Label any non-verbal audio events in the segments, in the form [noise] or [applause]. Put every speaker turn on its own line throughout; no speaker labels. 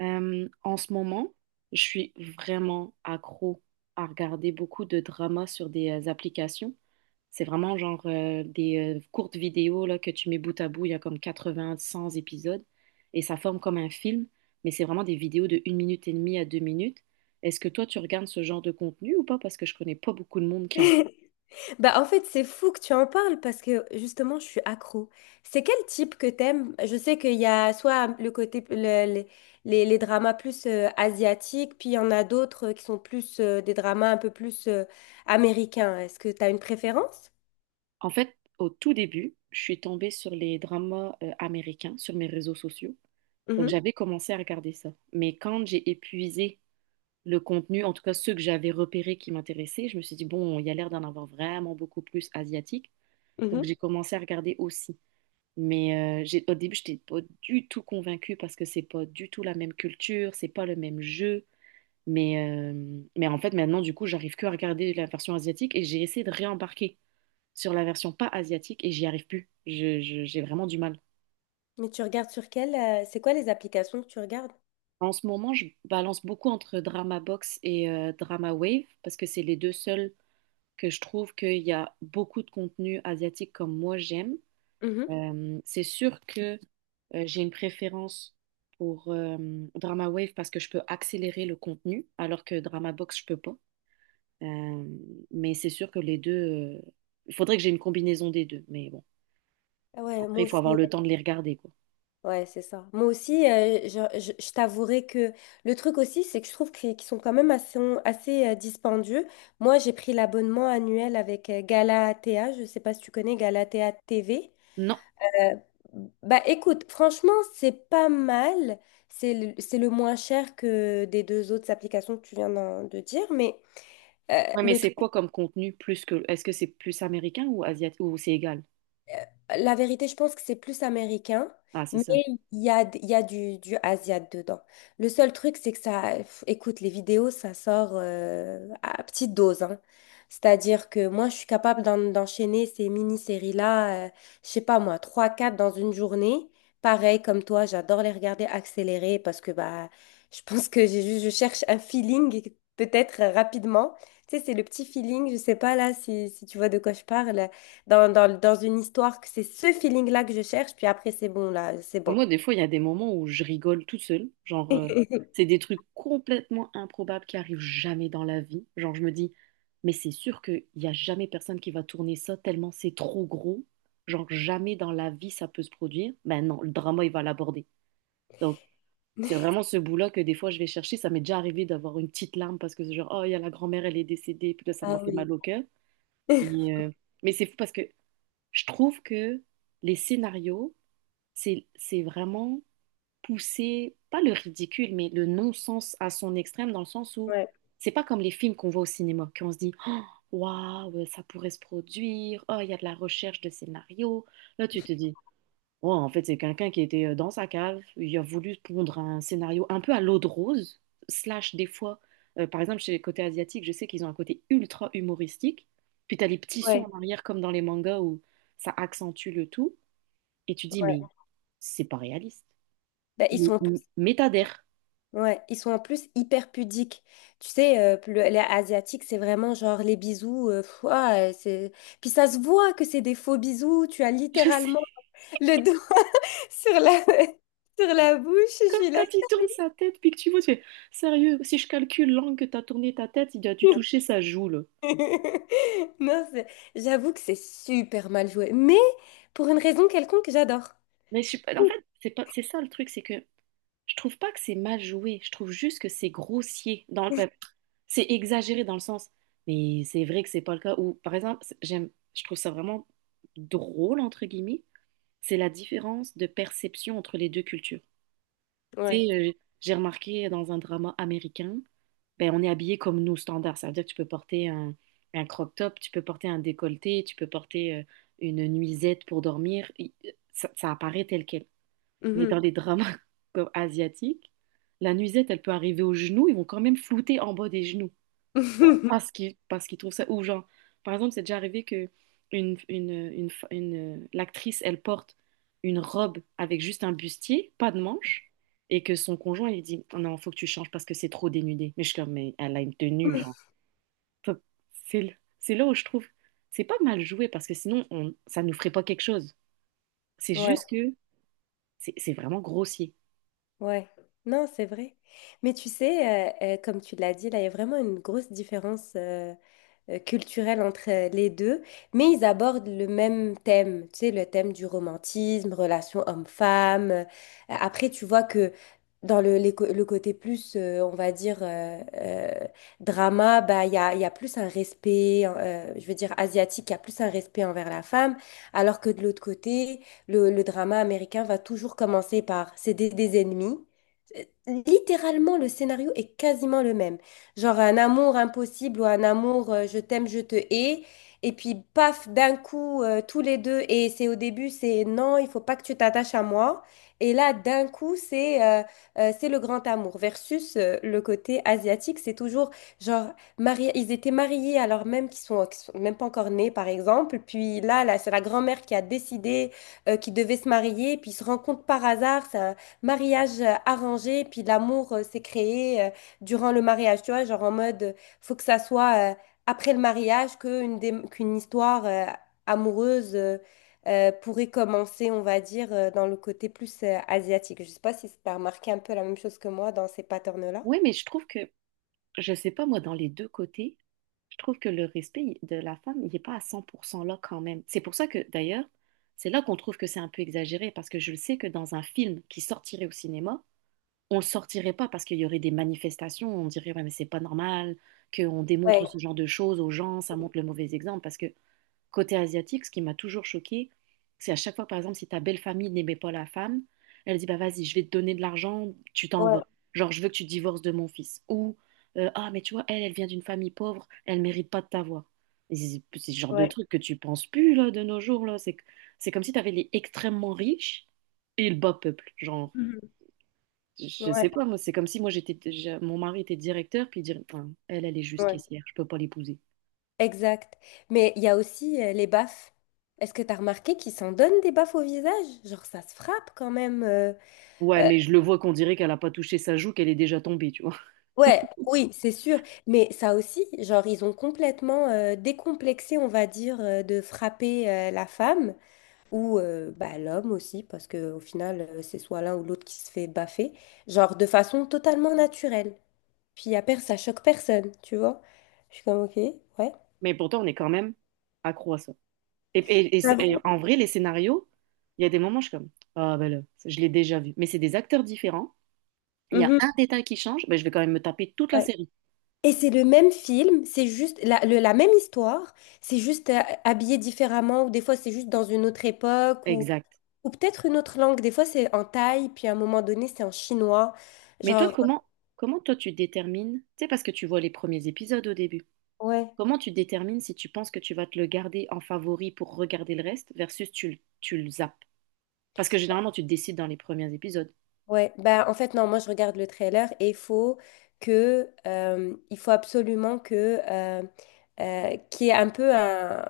En ce moment, je suis vraiment accro à regarder beaucoup de dramas sur des applications. C'est vraiment genre des courtes vidéos là, que tu mets bout à bout, il y a comme 80, 100 épisodes, et ça forme comme un film, mais c'est vraiment des vidéos de 1 minute et demie à 2 minutes. Est-ce que toi, tu regardes ce genre de contenu ou pas? Parce que je connais pas beaucoup de monde qui en regarde.
[laughs] C'est fou que tu en parles parce que justement, je suis accro. C'est quel type que t'aimes? Je sais qu'il y a soit le côté le- les dramas plus asiatiques, puis il y en a d'autres qui sont plus des dramas un peu plus américains. Est-ce que t'as une préférence?
En fait, au tout début, je suis tombée sur les dramas américains sur mes réseaux sociaux. Donc
Mhm,
j'avais commencé à regarder ça. Mais quand j'ai épuisé le contenu, en tout cas ceux que j'avais repérés qui m'intéressaient. Je me suis dit, bon, il y a l'air d'en avoir vraiment beaucoup plus asiatique. Donc
mhm.
j'ai commencé à regarder aussi. Mais j'ai, au début, je n'étais pas du tout convaincue parce que c'est pas du tout la même culture, c'est pas le même jeu. Mais, mais en fait, maintenant, du coup, j'arrive que à regarder la version asiatique et j'ai essayé de réembarquer sur la version pas asiatique et j'y arrive plus. J'ai vraiment du mal.
Mais tu regardes sur quelle c'est quoi les applications que tu regardes?
En ce moment, je balance beaucoup entre Drama Box et Drama Wave parce que c'est les deux seuls que je trouve qu'il y a beaucoup de contenu asiatique comme moi j'aime.
Mhm.
C'est sûr que j'ai une préférence pour Drama Wave parce que je peux accélérer le contenu, alors que Drama Box, je peux pas. Euh, mais c'est sûr que les deux, il faudrait que j'ai une combinaison des deux. Mais bon,
Ah ouais,
après,
moi
il faut avoir
aussi.
le temps de les regarder, quoi.
Ouais, c'est ça. Moi aussi, je t'avouerai que le truc aussi, c'est que je trouve qu'ils sont quand même assez dispendieux. Moi, j'ai pris l'abonnement annuel avec Galatea. Je sais pas si tu connais Galatea TV.
Non.
Euh, bah écoute, franchement, c'est pas mal. C'est le moins cher que des deux autres applications que tu viens de dire. Euh,
Ouais, mais
le
c'est
truc,
quoi comme contenu plus que... Est-ce que c'est plus américain ou asiatique ou c'est égal?
La vérité, je pense que c'est plus américain,
Ah, c'est
mais
ça.
il y a du Asiat dedans. Le seul truc, c'est que ça, pff, écoute, les vidéos, ça sort à petite dose, hein. C'est-à-dire que moi, je suis capable d'enchaîner ces mini-séries-là, je sais pas moi, trois quatre dans une journée. Pareil, comme toi, j'adore les regarder accélérées parce que bah, je pense que j'ai juste, je cherche un feeling, peut-être rapidement. Tu sais, c'est le petit feeling, je sais pas là si, si tu vois de quoi je parle dans une histoire que c'est ce feeling-là que je cherche, puis après, c'est bon, là, c'est
Enfin,
bon.
moi, des fois, il y a des moments où je rigole toute seule. Genre, c'est
[laughs]
des trucs complètement improbables qui arrivent jamais dans la vie. Genre, je me dis, mais c'est sûr qu'il n'y a jamais personne qui va tourner ça tellement c'est trop gros. Genre, jamais dans la vie ça peut se produire. Ben non, le drama, il va l'aborder. Donc, c'est vraiment ce bout-là que des fois, je vais chercher. Ça m'est déjà arrivé d'avoir une petite larme parce que c'est genre, oh, il y a la grand-mère, elle est décédée. Puis là, ça m'a
Ah
fait
oui.
mal au cœur.
[laughs]
Mais, euh, mais c'est fou parce que je trouve que les scénarios, c'est vraiment pousser, pas le ridicule, mais le non-sens à son extrême, dans le sens où
Ouais,
c'est pas comme les films qu'on voit au cinéma, qu'on se dit waouh, ça pourrait se produire, oh, il y a de la recherche de scénario. Là, tu te dis, oh, en fait, c'est quelqu'un qui était dans sa cave, il a voulu pondre un scénario un peu à l'eau de rose, slash des fois, par exemple, chez les côtés asiatiques, je sais qu'ils ont un côté ultra humoristique, puis t'as les petits sons
ouais,
en arrière, comme dans les mangas où ça accentue le tout, et tu dis, mais
ouais.
c'est pas réaliste.
Ben, ils
Mais,
sont, en plus-
mais t'adhères.
ouais, ils sont en plus hyper pudiques. Tu sais, les Asiatiques, c'est vraiment genre les bisous. Pff, ouah, c'est... Puis ça se voit que c'est des faux bisous. Tu as
Je sais,
littéralement le doigt [laughs] sur la, [laughs] sur la bouche. Je suis là.
quand il tourne sa tête, puis que tu vois, tu fais, sérieux, si je calcule l'angle que tu as tourné ta tête, il a dû toucher sa joue, là.
[laughs] Non, c'est- j'avoue que c'est super mal joué. Mais pour une raison quelconque, j'adore.
Mais je suis pas- En fait, c'est pas, c'est ça le truc, c'est que je trouve pas que c'est mal joué, je trouve juste que c'est grossier. C'est exagéré dans le sens, mais c'est vrai que c'est pas le cas. Ou par exemple, j'aime, je trouve ça vraiment drôle, entre guillemets, c'est la différence de perception entre les deux cultures. Tu
Ouais.
sais, j'ai remarqué dans un drama américain, ben, on est habillé comme nous, standard. Ça veut dire que tu peux porter un crop top, tu peux porter un décolleté, tu peux porter une nuisette pour dormir. Ça, ça apparaît tel quel. Mais dans
Mhm.
les dramas [laughs] comme asiatiques, la nuisette, elle peut arriver aux genoux, ils vont quand même flouter en bas des genoux pour- parce
[laughs]
qu'ils parce qu'ils trouvent ça ou genre, par exemple, c'est déjà arrivé que une l'actrice elle porte une robe avec juste un bustier pas de manches et que son conjoint il dit, oh non, faut que tu changes parce que c'est trop dénudé, mais je suis comme, mais elle a une tenue genre. Faut- c'est là où je trouve c'est pas mal joué parce que sinon on ça nous ferait pas quelque chose, c'est
Ouais,
juste que c'est vraiment grossier.
ouais. Non, c'est vrai. Mais tu sais, comme tu l'as dit, là, il y a vraiment une grosse différence. Culturel entre les deux, mais ils abordent le même thème, tu sais, le thème du romantisme, relation homme-femme. Après, tu vois que dans le, les co- le côté plus, on va dire, drama, bah, il y a plus un respect, je veux dire, asiatique, il y a plus un respect envers la femme, alors que de l'autre côté, le drama américain va toujours commencer par c'est des ennemis. Euh, Littéralement, le scénario est quasiment le même genre un amour impossible ou un amour je t'aime, je te hais. Et puis, paf, d'un coup, tous les deux, et c'est au début, c'est non, il faut pas que tu t'attaches à moi. Et là, d'un coup, c'est le grand amour versus le côté asiatique. C'est toujours genre, mariés, ils étaient mariés alors même qu'ils sont même pas encore nés, par exemple. Puis là, c'est la grand-mère qui a décidé qu'ils devaient se marier. Puis ils se rencontrent par hasard. C'est un mariage arrangé. Puis l'amour s'est créé. Durant le mariage, tu vois, genre en mode, faut que ça soit après le mariage qu'une histoire amoureuse pourrait commencer, on va dire, dans le côté plus asiatique. Je sais pas si tu as remarqué un peu la même chose que moi dans ces patterns-là.
Ouais, mais je trouve que, je sais pas moi, dans les deux côtés, je trouve que le respect de la femme, il n'est pas à 100% là quand même. C'est pour ça que, d'ailleurs, c'est là qu'on trouve que c'est un peu exagéré, parce que je le sais que dans un film qui sortirait au cinéma, on le sortirait pas parce qu'il y aurait des manifestations, on dirait, ouais, mais c'est pas normal qu'on démontre
Ouais,
ce genre de choses aux gens, ça montre le mauvais exemple. Parce que côté asiatique, ce qui m'a toujours choquée, c'est à chaque fois, par exemple, si ta belle famille n'aimait pas la femme, elle dit, bah vas-y, je vais te donner de l'argent, tu t'en
ouais,
vas. Genre, je veux que tu divorces de mon fils. Ou, ah, mais tu vois, elle, elle vient d'une famille pauvre, elle mérite pas de t'avoir. Et c'est ce genre de
ouais.
truc que tu penses plus, là, de nos jours, là. C'est comme si tu avais les extrêmement riches et le bas peuple. Genre,
Mhm.
je sais
Ouais,
pas, moi, c'est comme si moi, mon mari était directeur, puis dire, enfin, elle, elle est juste
ouais.
caissière, je peux pas l'épouser.
Exact. Mais il y a aussi les baffes. Est-ce que tu as remarqué qu'ils s'en donnent des baffes au visage? Genre, ça se frappe quand même. Euh,
Ouais, mais je le vois qu'on dirait qu'elle a pas touché sa joue, qu'elle est déjà tombée, tu vois.
ouais, oui, c'est sûr. Mais ça aussi, genre, ils ont complètement décomplexé, on va dire, de frapper la femme ou bah, l'homme aussi, parce que au final, c'est soit l'un ou l'autre qui se fait baffer, genre de façon totalement naturelle. Puis à après, ça choque personne, tu vois. Je suis comme, ok, ouais.
Mais pourtant, on est quand même accro à ça.
Ah
C'est- et
bon.
En vrai, les scénarios, il y a des moments, je suis comme, ah ben là, je l'ai déjà vu. Mais c'est des acteurs différents. Il y a
Mhm,
un détail qui change, ben, je vais quand même me taper toute la
ouais.
série.
Et c'est le même film, c'est juste la même histoire, c'est juste habillé différemment, ou des fois c'est juste dans une autre époque, ou
Exact.
peut-être une autre langue. Des fois, c'est en thaï, puis à un moment donné, c'est en chinois.
Mais toi,
Genre,
comment, Comment toi, tu détermines, tu sais, parce que tu vois les premiers épisodes au début,
ouais,
comment tu détermines si tu penses que tu vas te le garder en favori pour regarder le reste versus tu le zappes? Parce que généralement, tu te décides dans les premiers épisodes.
ouais. Ben, en fait, non, moi, je regarde le trailer et il faut il faut absolument qu'il y ait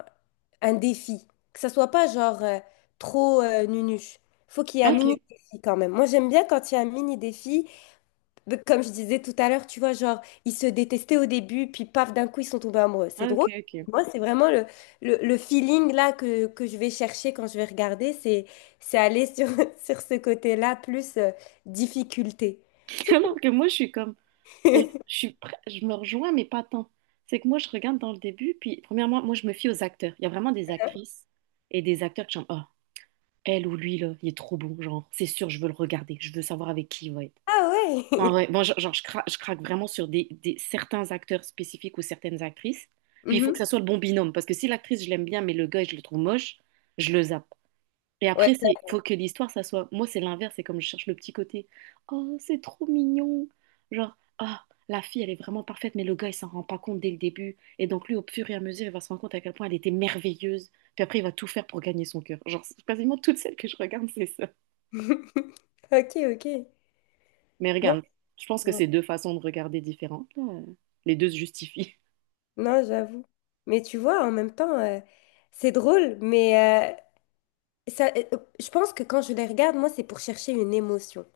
un défi. Que ça soit pas genre trop nunuche. Faut qu'il y ait un mini
Ok.
défi quand même. Moi, j'aime bien quand il y a un mini défi de- comme je disais tout à l'heure, tu vois, genre, ils se détestaient au début, puis paf, d'un coup, ils sont tombés amoureux. C'est
Ah, ok,
drôle.
ok.
Moi, c'est vraiment le feeling là que je vais chercher quand je vais regarder, c'est aller sur, [laughs] sur ce côté-là, plus difficulté.
[laughs]
Tu sais, que-
Alors que moi, je suis comme... Mais je me rejoins, mais pas tant. C'est que moi, je regarde dans le début, puis premièrement, moi, je me fie aux acteurs. Il y a vraiment des actrices et des acteurs que j'aime. Oh, elle ou lui, là, il est trop bon, genre. C'est sûr, je veux le regarder. Je veux savoir avec qui il va être.
ah ouais!
En
[laughs]
vrai, moi, genre, je craque vraiment sur certains acteurs spécifiques ou certaines actrices. Puis il faut
Mhm.
que ça soit le bon binôme, parce que si l'actrice, je l'aime bien, mais le gars, je le trouve moche, je le zappe. Et
Ouais,
après, c'est
ça-
faut que l'histoire, ça soit. Moi, c'est l'inverse, c'est comme je cherche le petit côté. Oh, c'est trop mignon. Genre, ah, la fille, elle est vraiment parfaite, mais le gars, il s'en rend pas compte dès le début. Et donc, lui, au fur et à mesure, il va se rendre compte à quel point elle était merveilleuse. Puis après, il va tout faire pour gagner son cœur. Genre, c'est quasiment toutes celles que je regarde, c'est ça.
[laughs] Ok, ok.
Mais
Non,
regarde, je pense que c'est deux façons de regarder différentes, là. Les deux se justifient. [laughs]
non, j'avoue. Mais tu vois, en même temps, c'est drôle, mais euh, ça, euh, je pense que quand je les regarde, moi, c'est pour chercher une émotion.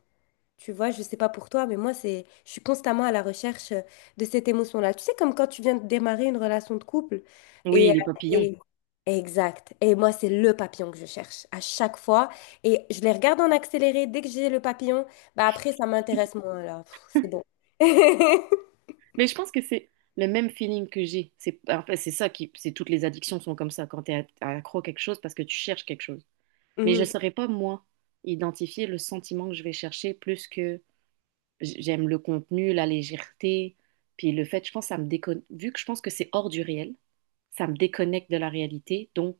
Tu vois, je sais pas pour toi, mais moi, je suis constamment à la recherche de cette émotion-là. Tu sais, comme quand tu viens de démarrer une relation de couple.
Oui,
Et, euh,
les papillons.
et- exact. Et moi, c'est le papillon que je cherche à chaque fois. Et je les regarde en accéléré. Dès que j'ai le papillon, bah après, ça m'intéresse moins, là. Pff, c'est bon. [laughs]
Mais je pense que c'est le même feeling que j'ai. C'est, en fait, c'est ça qui, c'est toutes les addictions sont comme ça quand tu es accro à quelque chose parce que tu cherches quelque chose. Mais je ne
Mhm.
saurais pas, moi, identifier le sentiment que je vais chercher plus que j'aime le contenu, la légèreté, puis le fait, je pense. Vu que je pense que c'est hors du réel, ça me déconnecte de la réalité, donc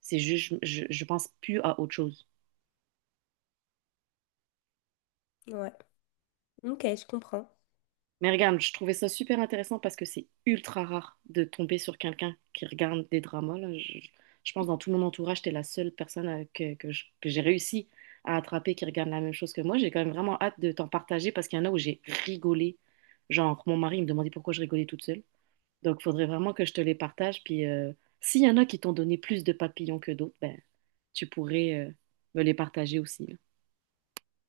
c'est juste, je pense plus à autre chose.
Ouais. Ok, je comprends.
Mais regarde, je trouvais ça super intéressant parce que c'est ultra rare de tomber sur quelqu'un qui regarde des dramas, là. Je pense dans tout mon entourage, t'es la seule personne que j'ai réussi à attraper qui regarde la même chose que moi. J'ai quand même vraiment hâte de t'en partager parce qu'il y en a où j'ai rigolé. Genre, mon mari il me demandait pourquoi je rigolais toute seule. Donc, faudrait vraiment que je te les partage. Puis, s'il y en a qui t'ont donné plus de papillons que d'autres, ben, tu pourrais, me les partager aussi.